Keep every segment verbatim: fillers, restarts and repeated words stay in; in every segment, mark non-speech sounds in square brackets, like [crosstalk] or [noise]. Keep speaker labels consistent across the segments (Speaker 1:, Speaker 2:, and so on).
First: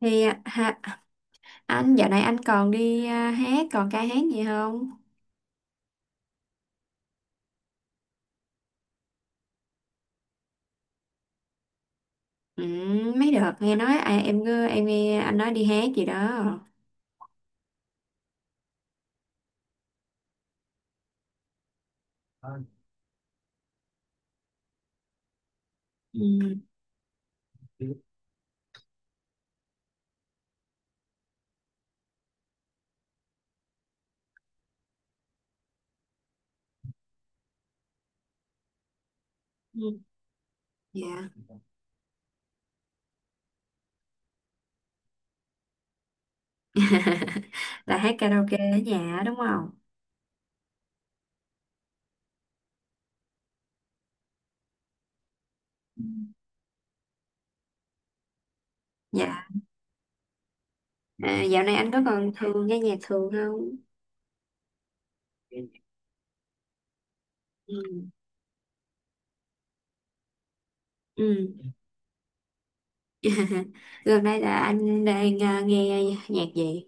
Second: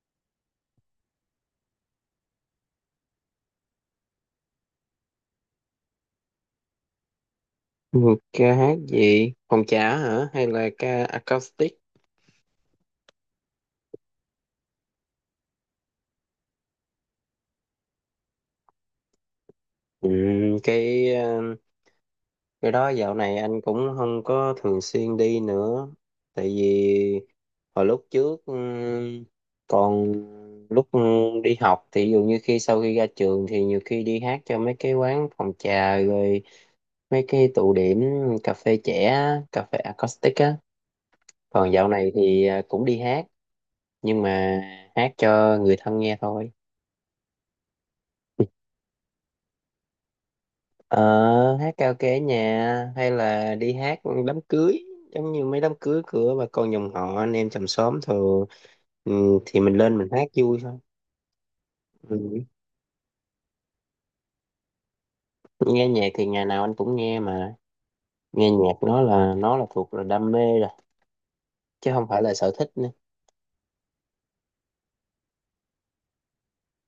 Speaker 1: Thì à, ha, anh dạo này anh còn đi à, hát còn ca hát gì không?
Speaker 2: Một ca hát gì? Phòng trà hả? Hay là ca acoustic?
Speaker 1: Ừ, mấy đợt nghe nói à, em nghe- em nghe anh nói đi hát gì đó.
Speaker 2: Ừ, cái ờ, cái đó dạo này anh cũng không có thường xuyên đi nữa. Tại
Speaker 1: Ừ.
Speaker 2: vì hồi lúc trước ừ, còn lúc ừ, đi học thì ví dụ như khi sau khi ra trường thì nhiều khi đi hát cho mấy cái quán phòng trà rồi mấy cái tụ điểm cà phê trẻ, á, cà phê
Speaker 1: Ừ,
Speaker 2: acoustic á.
Speaker 1: dạ.
Speaker 2: Còn dạo này thì ờ, cũng đi hát nhưng mà hát cho người thân nghe thôi.
Speaker 1: [laughs] Là hát karaoke ở nhà á, đúng không?
Speaker 2: Ờ, hát karaoke ở nhà hay là đi hát đám cưới giống như mấy đám
Speaker 1: Ừ.
Speaker 2: cưới của bà con dòng họ anh em chòm xóm thường ừ,
Speaker 1: Dạ.
Speaker 2: thì mình lên mình hát vui thôi.
Speaker 1: À, dạo này anh có còn
Speaker 2: Ừ.
Speaker 1: thường nghe nhạc thường không?
Speaker 2: Nghe nhạc thì ngày nào anh cũng nghe, mà
Speaker 1: Ừ.
Speaker 2: nghe nhạc nó là nó là thuộc là đam mê rồi,
Speaker 1: Ừ.
Speaker 2: chứ không phải là sở thích nữa.
Speaker 1: [laughs] Gần đây là anh đang à, nghe nhạc gì?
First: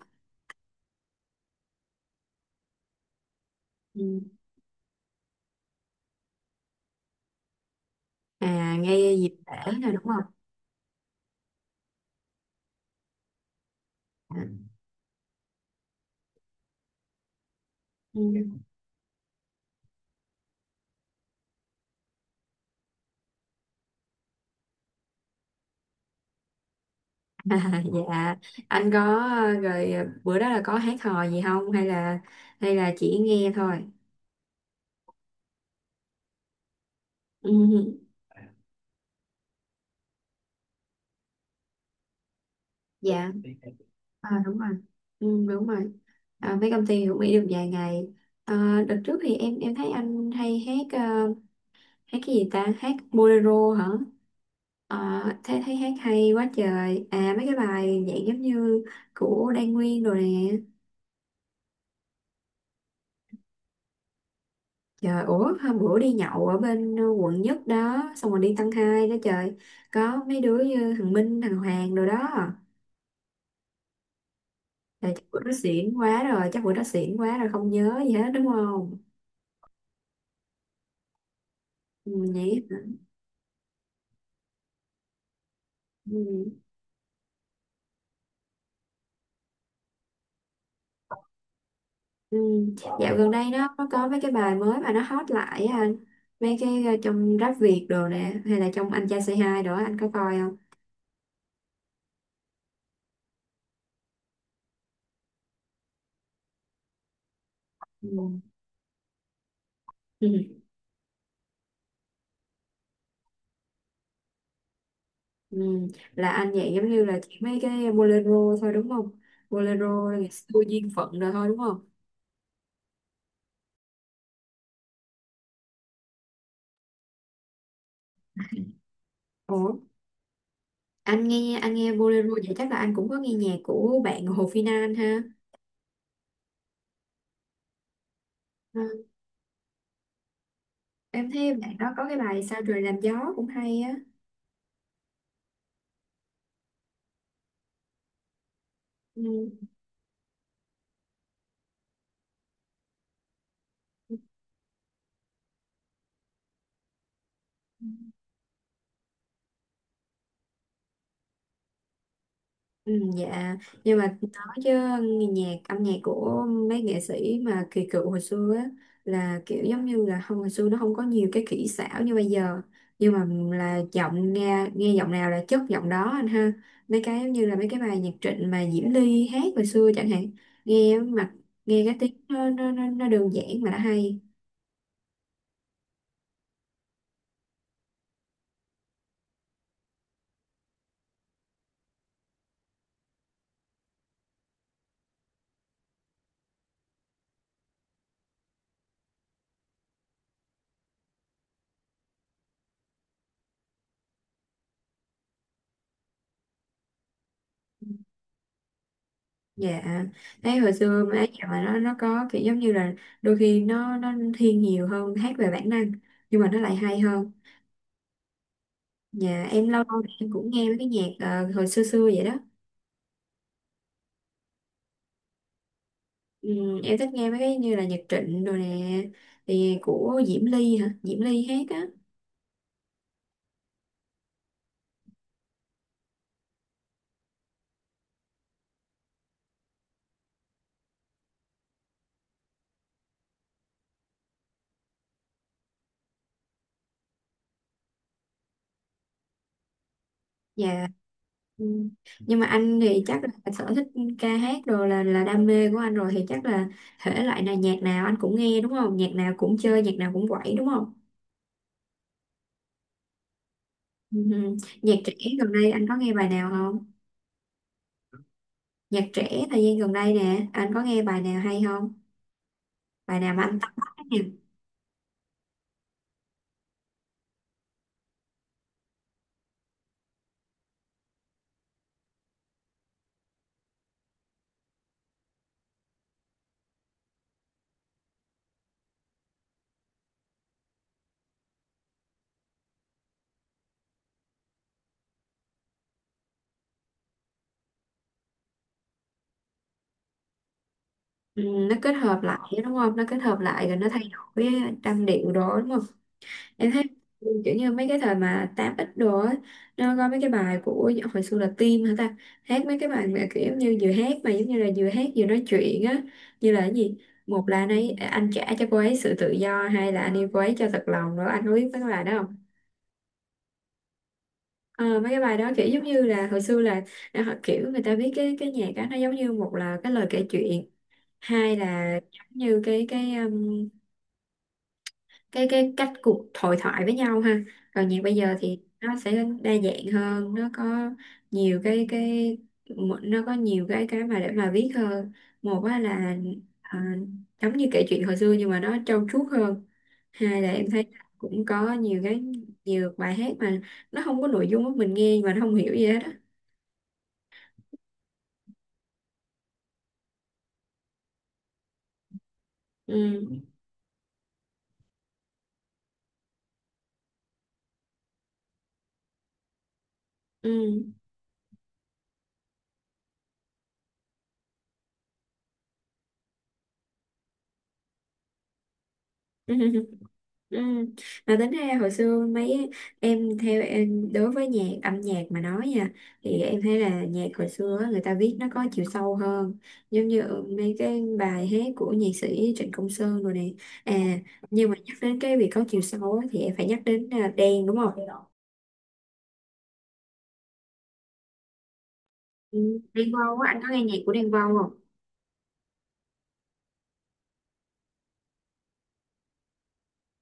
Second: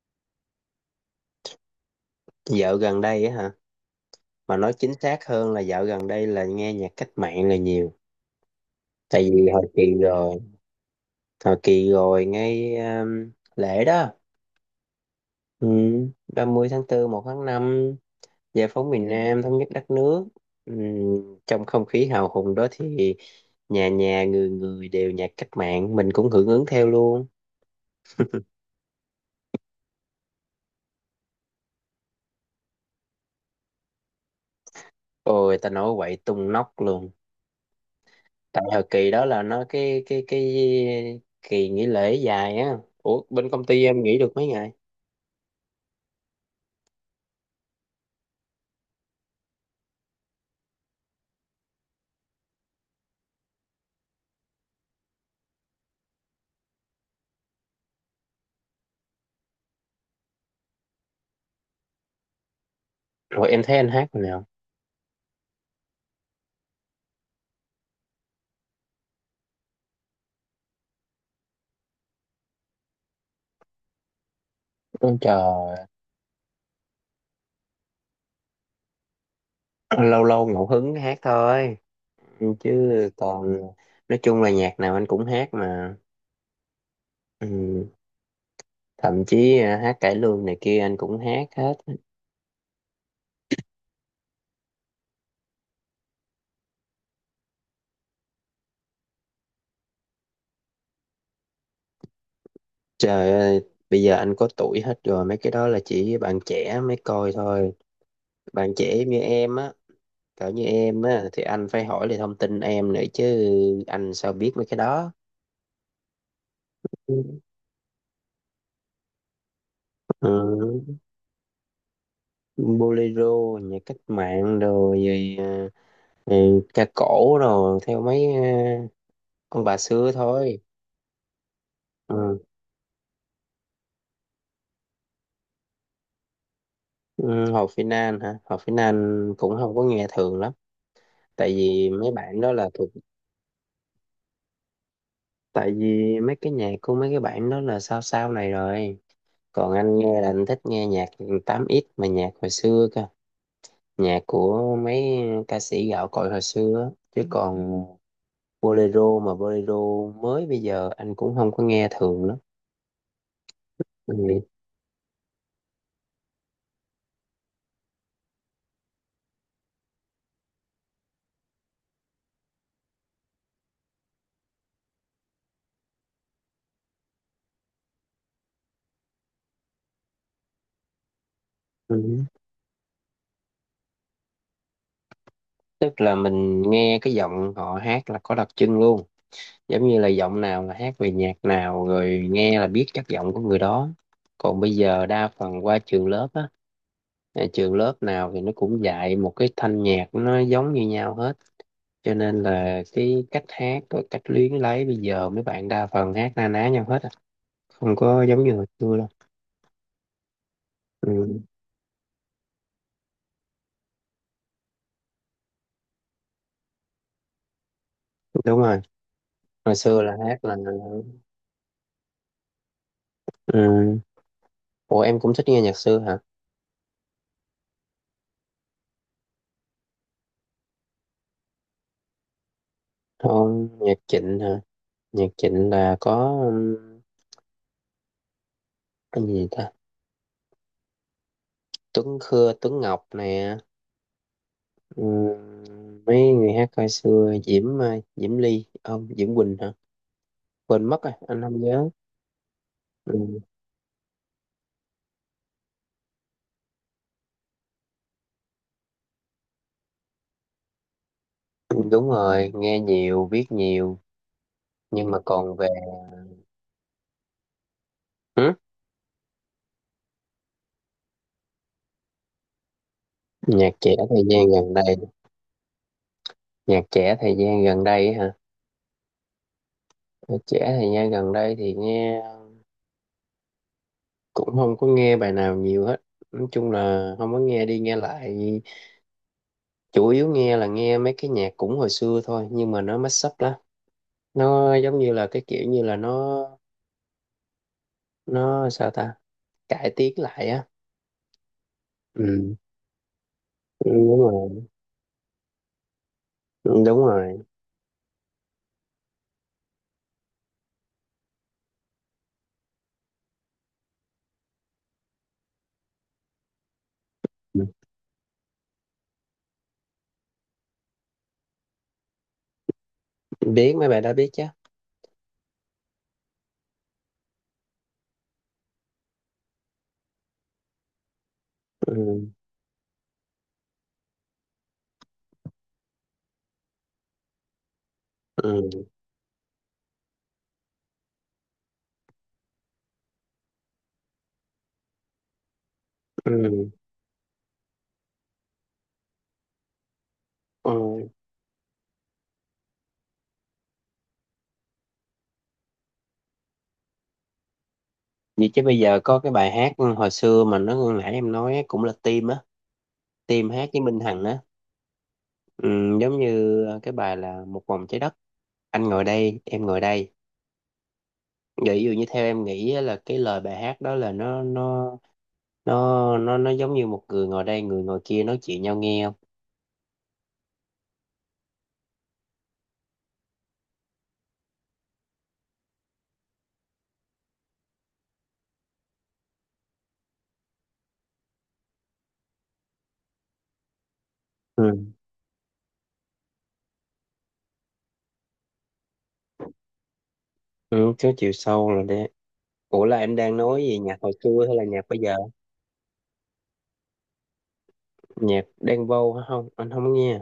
Speaker 2: Dạo gần đây á hả,
Speaker 1: Ừ.
Speaker 2: mà nói chính xác hơn là dạo gần đây là nghe nhạc cách mạng là nhiều.
Speaker 1: À, nghe
Speaker 2: Tại
Speaker 1: dịp
Speaker 2: vì hồi
Speaker 1: lễ rồi
Speaker 2: kỳ
Speaker 1: đúng không?
Speaker 2: rồi hồi kỳ rồi ngay um, lễ đó, ừ, ba mươi tháng tư, một tháng năm,
Speaker 1: Ừ.
Speaker 2: Giải phóng miền Nam thống nhất đất nước. Ừm, trong không khí hào hùng đó thì nhà nhà người người đều nhạc cách mạng, mình cũng hưởng ứng theo luôn.
Speaker 1: [laughs] À, dạ anh có ờ, rồi ờ, bữa đó là có hát hò gì không, hay là hay là chỉ nghe thôi?
Speaker 2: Ôi ta nói quậy tung nóc luôn.
Speaker 1: Ừ,
Speaker 2: Tại thời kỳ đó là nó cái cái cái kỳ nghỉ lễ dài á. Ủa
Speaker 1: dạ.
Speaker 2: bên công ty em nghỉ được
Speaker 1: À,
Speaker 2: mấy
Speaker 1: đúng rồi.
Speaker 2: ngày?
Speaker 1: Ừ, đúng rồi. À, mấy công ty cũng nghỉ được vài ngày. À, đợt trước thì em em thấy anh hay hát ờ, hát cái gì ta, hát bolero hả? À, thấy thấy hát hay quá trời à, mấy cái bài dạng giống như của Đan Nguyên rồi nè.
Speaker 2: Rồi em thấy anh hát rồi nào?
Speaker 1: Trời, ủa hôm bữa đi nhậu ở bên ờ, quận nhất đó. Xong rồi đi tăng hai đó trời. Có mấy đứa như thằng Minh, thằng Hoàng rồi đó. Trời,
Speaker 2: Ôi
Speaker 1: chắc bữa đó
Speaker 2: trời,
Speaker 1: xỉn quá rồi chắc bữa đó xỉn quá rồi không nhớ gì hết đúng không?
Speaker 2: lâu lâu ngẫu hứng hát thôi.
Speaker 1: Ừ,
Speaker 2: Ừ,
Speaker 1: vậy hả?
Speaker 2: chứ còn nói chung là nhạc nào anh cũng hát mà.
Speaker 1: Ừ.
Speaker 2: Ừ, thậm chí à, hát cải lương này kia anh cũng hát hết.
Speaker 1: Ừ. Dạo gần đây nó nó có mấy cái bài mới mà nó hot lại á anh. Mấy cái ờ, trong Rap Việt đồ nè, hay là trong Anh Trai Say Hi đó anh có coi không?
Speaker 2: Trời ơi, bây giờ anh có tuổi hết rồi, mấy cái đó là chỉ bạn trẻ mới coi thôi.
Speaker 1: Ừ.
Speaker 2: Bạn trẻ như em á, cỡ
Speaker 1: Ừ.
Speaker 2: như em á, thì anh phải hỏi lại thông tin em nữa chứ, anh sao biết mấy cái đó.
Speaker 1: Ừ. Là anh vậy giống như là chỉ mấy cái bolero thôi đúng không? Bolero là ngày xưa duyên
Speaker 2: Ừ,
Speaker 1: phận rồi thôi đúng không?
Speaker 2: bolero, nhạc cách mạng rồi, rồi ờ, ừ, ca cổ rồi, theo mấy ờ, ông
Speaker 1: Ủa,
Speaker 2: bà xưa thôi.
Speaker 1: anh nghe anh nghe bolero
Speaker 2: Ừ.
Speaker 1: vậy chắc là anh cũng có nghe nhạc của bạn Hồ Phi Nan ha.
Speaker 2: Ừ, Hồ Phi Nan hả? Hồ Phi
Speaker 1: Ừ,
Speaker 2: Nan cũng không có nghe thường lắm,
Speaker 1: em thấy
Speaker 2: tại
Speaker 1: bạn
Speaker 2: vì
Speaker 1: đó có
Speaker 2: mấy
Speaker 1: cái
Speaker 2: bạn
Speaker 1: bài
Speaker 2: đó
Speaker 1: Sao
Speaker 2: là
Speaker 1: trời
Speaker 2: thuộc,
Speaker 1: làm gió cũng hay á.
Speaker 2: tại vì mấy cái nhạc của mấy cái bạn đó là sao sao này rồi,
Speaker 1: Ừ.
Speaker 2: còn anh nghe là anh thích nghe nhạc tám x mà nhạc hồi xưa cơ, nhạc của mấy ca sĩ gạo cội hồi xưa á. Chứ còn bolero mà bolero mới bây giờ anh cũng không có nghe thường lắm.
Speaker 1: Ừ, dạ, nhưng mà
Speaker 2: Ừ.
Speaker 1: nói chứ nhạc âm nhạc của mấy nghệ sĩ mà kỳ cựu hồi xưa á, là kiểu giống như là không, hồi xưa nó không có nhiều cái kỹ xảo như bây giờ, nhưng mà là giọng nghe nghe giọng nào là chất giọng đó anh ha. Mấy cái giống như là mấy cái bài nhạc Trịnh mà Diễm Ly hát hồi xưa chẳng hạn, nghe mặt, nghe cái tiếng
Speaker 2: Ừ.
Speaker 1: nó nó nó, nó đơn giản mà đã hay.
Speaker 2: Tức là mình nghe cái giọng họ hát là có đặc trưng luôn, giống như là giọng nào là hát về nhạc nào rồi nghe là biết chất giọng của người đó. Còn bây giờ đa phần qua trường lớp á, à, trường lớp nào thì nó cũng dạy một cái thanh nhạc nó giống như nhau hết, cho nên là cái cách hát rồi cách luyến lấy bây giờ mấy bạn đa phần hát na ná nhau hết à. Không có giống như hồi xưa đâu.
Speaker 1: Dạ, thấy hồi xưa mấy cái
Speaker 2: Ừ,
Speaker 1: nhạc mà nó nó có kiểu giống như là đôi khi nó nó thiên nhiều hơn hát về bản năng, nhưng mà nó lại hay hơn.
Speaker 2: đúng rồi.
Speaker 1: Nhà em
Speaker 2: Hồi
Speaker 1: lâu lâu
Speaker 2: xưa
Speaker 1: thì
Speaker 2: là
Speaker 1: em
Speaker 2: hát
Speaker 1: cũng
Speaker 2: là
Speaker 1: nghe mấy cái nhạc ờ, hồi xưa xưa vậy đó.
Speaker 2: ừ. Ủa em cũng thích nghe nhạc xưa hả?
Speaker 1: Ừm, Em thích nghe mấy cái như là nhạc Trịnh rồi nè. Thì của Diễm Ly hả? Diễm Ly hát á.
Speaker 2: Không, nhạc Trịnh hả? Nhạc Trịnh là có, ừ, cái gì ta, Tuấn Khưa Tuấn Ngọc nè, ừ, mấy người hát hồi xưa, Diễm ờ, Diễm Ly không Diễm Quỳnh hả, quên
Speaker 1: Dạ.
Speaker 2: mất rồi anh không nhớ.
Speaker 1: Ừm, nhưng mà anh thì chắc là
Speaker 2: Ừ.
Speaker 1: sở thích ca hát rồi là là đam mê của anh rồi. Thì chắc là thể loại này nhạc nào anh cũng nghe đúng không? Nhạc nào cũng chơi, nhạc nào cũng quẩy đúng không?
Speaker 2: Đúng rồi, nghe nhiều biết nhiều.
Speaker 1: Ừm, Nhạc
Speaker 2: Nhưng
Speaker 1: trẻ
Speaker 2: mà
Speaker 1: gần
Speaker 2: còn về.
Speaker 1: đây anh có nghe bài nào không?
Speaker 2: Ừ.
Speaker 1: Nhạc trẻ thời gian gần đây nè, anh có nghe bài nào hay không? Bài nào mà anh tâm
Speaker 2: Nhạc trẻ
Speaker 1: đắc?
Speaker 2: thời gian gần đây, nhạc trẻ thời gian gần đây hả, nhạc trẻ thời gian gần đây thì nghe cũng không có nghe bài nào nhiều hết, nói chung là không có nghe đi nghe lại, chủ yếu nghe là nghe mấy cái nhạc cũng hồi xưa thôi nhưng mà nó mashup lắm. Nó giống như là cái kiểu như là nó nó sao ta, cải tiến lại á.
Speaker 1: Ừ, nó kết hợp lại
Speaker 2: Ừ.
Speaker 1: đúng không, nó kết hợp lại rồi nó
Speaker 2: Ừ,
Speaker 1: thay
Speaker 2: đúng
Speaker 1: đổi
Speaker 2: rồi.
Speaker 1: trăm điệu đó đúng không?
Speaker 2: Ừ,
Speaker 1: Em thấy
Speaker 2: đúng rồi.
Speaker 1: kiểu như mấy cái thời mà tám x đồ á, nó có mấy cái bài của hồi xưa là Tim hả ta, hát mấy cái bài mà kiểu như vừa hát mà giống như là vừa hát vừa nói chuyện á, như là cái gì, một là
Speaker 2: Ừ.
Speaker 1: anh ấy à, anh trả cho cô ấy sự tự do, hai là anh yêu cô ấy cho thật lòng rồi, anh có biết mấy cái bài đó không?
Speaker 2: Biết mấy bài đó, biết chứ.
Speaker 1: Ờ, mấy cái bài đó kiểu giống như là hồi xưa là là họ kiểu người ta viết cái cái nhạc á, nó giống như một là cái lời kể chuyện, hai là
Speaker 2: Ừ.
Speaker 1: giống như cái cái um, cái cái cách cuộc hội thoại với nhau ha, rồi nhạc bây giờ thì
Speaker 2: Ừ.
Speaker 1: nó sẽ đa dạng hơn, nó có nhiều cái cái, nó có nhiều cái cái mà để mà viết hơn, một á là
Speaker 2: Ừ.
Speaker 1: à, giống như kể chuyện hồi xưa nhưng mà nó trau chuốt hơn, hai là em thấy
Speaker 2: Ừ.
Speaker 1: cũng có nhiều cái, nhiều bài hát mà nó không có nội dung á, mình nghe mà nó không hiểu gì hết á.
Speaker 2: Vậy chứ bây giờ có cái bài hát ừ, hồi xưa mà nó nãy em nói á, cũng là Tim á,
Speaker 1: Ừ.
Speaker 2: Tim hát với Minh Hằng á, ừ, giống như ờ, cái bài là Một vòng trái đất, anh ngồi đây, em ngồi đây.
Speaker 1: Ừ.
Speaker 2: Vậy ví dụ như theo em nghĩ á, là cái lời bài hát đó là nó nó nó nó nó giống như một người ngồi đây, người ngồi kia nói chuyện nhau nghe không?
Speaker 1: [laughs] Ừ. Mà tính ra hồi xưa mấy, em theo em đối với nhạc âm nhạc mà nói nha, thì em thấy là nhạc hồi xưa á, người ta viết nó có chiều sâu hơn, giống như mấy cái bài hát của nhạc sĩ Trịnh Công Sơn rồi này à,
Speaker 2: Ừ,
Speaker 1: nhưng mà nhắc đến cái việc có chiều sâu á, thì em phải nhắc đến à, Đen đúng không?
Speaker 2: ừ có chiều sâu rồi đấy.
Speaker 1: Ừ.
Speaker 2: Ủa là
Speaker 1: Đen
Speaker 2: em đang
Speaker 1: Vâu á, anh
Speaker 2: nói
Speaker 1: có
Speaker 2: về
Speaker 1: nghe nhạc
Speaker 2: nhạc
Speaker 1: của
Speaker 2: hồi
Speaker 1: Đen
Speaker 2: xưa
Speaker 1: Vâu
Speaker 2: hay là
Speaker 1: không?
Speaker 2: nhạc bây giờ? Nhạc Đen Vâu hả? Không. Anh không nghe.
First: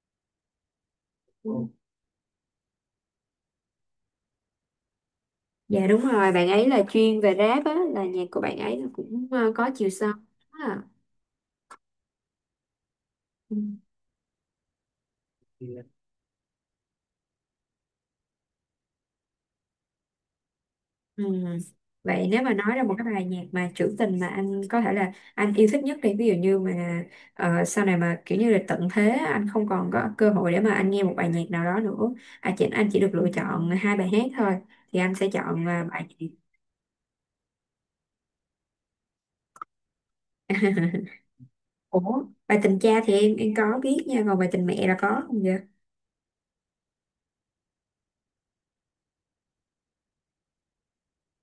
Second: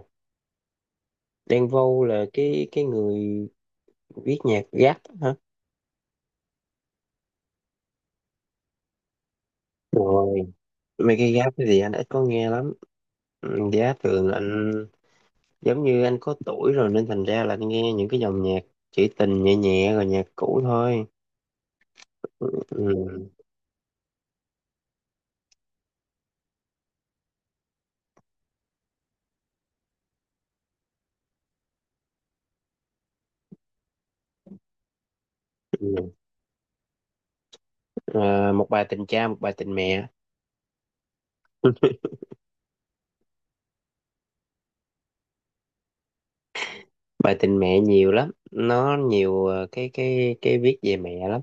Speaker 1: Ừ.
Speaker 2: Đen Vâu là cái cái người viết nhạc rap hả?
Speaker 1: Dạ đúng rồi, bạn ấy là chuyên về rap á, là nhạc của bạn ấy là cũng à, có chiều sâu.
Speaker 2: Rồi.
Speaker 1: Đúng. À.
Speaker 2: Mấy cái giáp cái gì anh ít có nghe lắm.
Speaker 1: Ừ.
Speaker 2: Ừ, Giá thường là anh, giống như anh có tuổi rồi nên thành ra là anh nghe những cái dòng nhạc trữ tình nhẹ nhẹ rồi nhạc cũ thôi.
Speaker 1: Ừ. Vậy nếu mà nói ra một cái bài
Speaker 2: Ừ.
Speaker 1: nhạc mà trữ tình mà anh có thể là anh yêu thích nhất đi, ví dụ như mà ờ, sau này mà kiểu như là tận thế anh không còn có cơ hội để mà anh nghe một bài nhạc nào đó nữa, à, chỉ, anh chỉ được lựa chọn hai bài hát thôi, thì anh sẽ chọn ờ, bài
Speaker 2: Ừ.
Speaker 1: gì?
Speaker 2: À, một bài tình cha, một bài tình mẹ.
Speaker 1: [laughs] Ủa bài tình cha thì em em có biết nha, còn bài tình mẹ là có không vậy?
Speaker 2: Bài tình mẹ nhiều lắm. Nó nhiều ờ, cái cái cái viết về mẹ lắm.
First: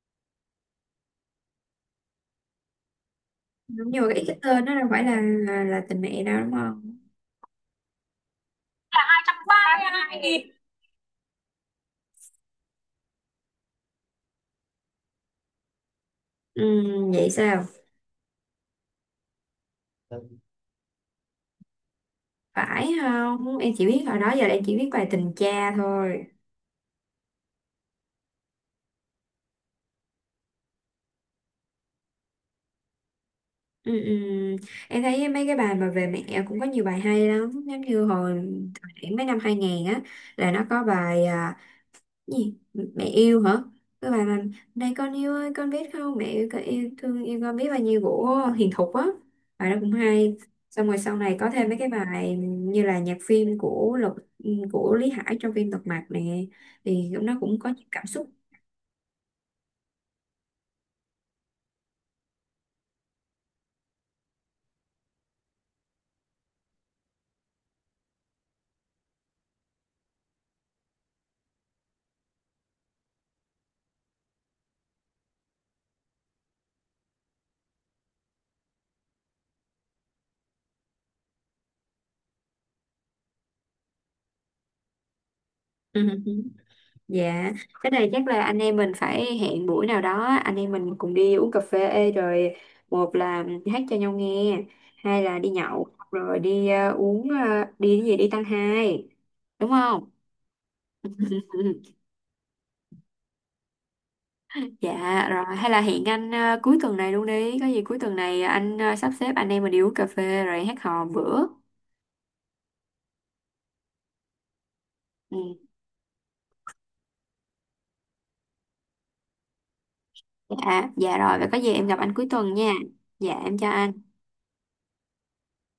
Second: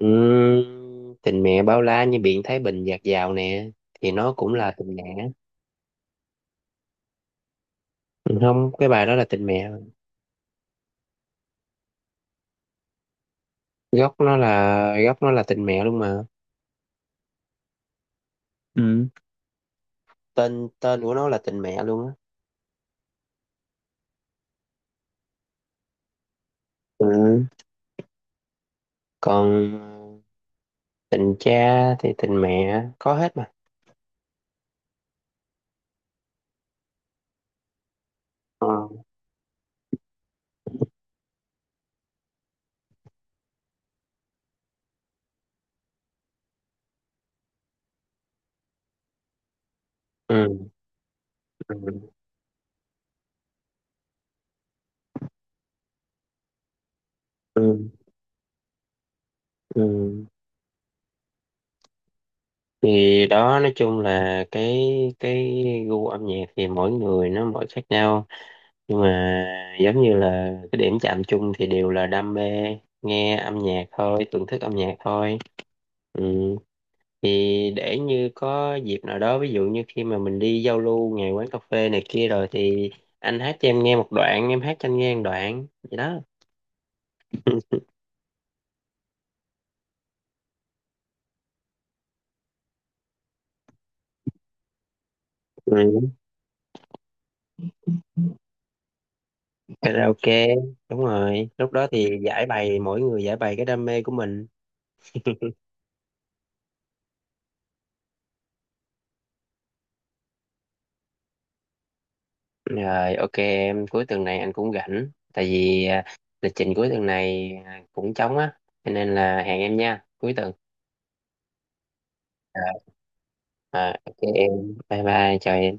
Speaker 2: Ừ. Tình mẹ bao la như biển Thái Bình dạt dào nè,
Speaker 1: Đúng, nhưng mà
Speaker 2: thì
Speaker 1: cái
Speaker 2: nó
Speaker 1: cái
Speaker 2: cũng
Speaker 1: tên
Speaker 2: là
Speaker 1: nó đâu
Speaker 2: tình
Speaker 1: phải là
Speaker 2: mẹ.
Speaker 1: là là tình mẹ đâu đúng không?
Speaker 2: Ừ, không, cái bài đó là tình mẹ. Gốc nó là gốc nó là tình mẹ luôn mà.
Speaker 1: Ừ, vậy sao,
Speaker 2: Ừ. Tên tên của nó là tình mẹ luôn á.
Speaker 1: phải không, em chỉ biết hồi đó giờ là em chỉ biết bài tình cha thôi.
Speaker 2: Ừ. Còn tình cha thì tình mẹ có hết mà.
Speaker 1: Ừ, ừ. Em thấy mấy cái bài mà về mẹ cũng có nhiều bài hay lắm, giống như hồi
Speaker 2: Ờ,
Speaker 1: thời điểm mấy năm hai nghìn á, là nó có bài à, gì mẹ yêu hả, cái bài mà này con yêu ơi con biết không mẹ yêu con yêu thương yêu con biết bao nhiêu của Hiền Thục á, bài đó cũng hay.
Speaker 2: ừ.
Speaker 1: Xong rồi sau này có thêm
Speaker 2: Ừ.
Speaker 1: mấy cái bài như là nhạc phim của Lục ừ, của Lý Hải trong phim Lật Mặt nè, thì nó cũng có những
Speaker 2: Ừ.
Speaker 1: cảm xúc.
Speaker 2: Ừ. Thì đó, nói chung là cái cái gu âm nhạc thì mỗi người nó mỗi khác nhau, nhưng mà giống như là cái điểm chạm chung thì đều là đam mê nghe âm nhạc thôi, thưởng thức âm nhạc thôi. Ừ. Thì để như có dịp nào đó ví dụ như khi mà mình đi giao lưu ngày quán cà phê này kia rồi thì anh hát cho em nghe một đoạn, em hát cho anh nghe một đoạn vậy
Speaker 1: Ừ.
Speaker 2: đó.
Speaker 1: Dạ, cái này chắc là anh em mình phải hẹn buổi nào đó anh em mình cùng đi uống cà phê ê, rồi một là hát cho nhau nghe, hai là đi nhậu
Speaker 2: Ừ,
Speaker 1: rồi đi ờ, uống ờ, đi cái gì đi tăng hai, đúng không?
Speaker 2: karaoke, đúng rồi,
Speaker 1: [laughs] Ừ.
Speaker 2: lúc đó thì giải bày, mỗi người giải bày cái đam mê của mình.
Speaker 1: Dạ rồi, hay là hẹn anh ờ, cuối tuần này luôn đi, có gì cuối tuần này anh ờ, sắp xếp anh em mình đi uống cà phê rồi hát hò bữa.
Speaker 2: Rồi ok em, cuối tuần này anh cũng rảnh, tại
Speaker 1: Ừ.
Speaker 2: vì à, lịch trình cuối tuần này à, cũng trống á, cho nên là hẹn em nha cuối tuần.
Speaker 1: Dạ, dạ rồi, vậy có gì em gặp anh cuối tuần
Speaker 2: à,
Speaker 1: nha. Dạ em chào
Speaker 2: à,
Speaker 1: anh.
Speaker 2: ok em, bye bye, chào em.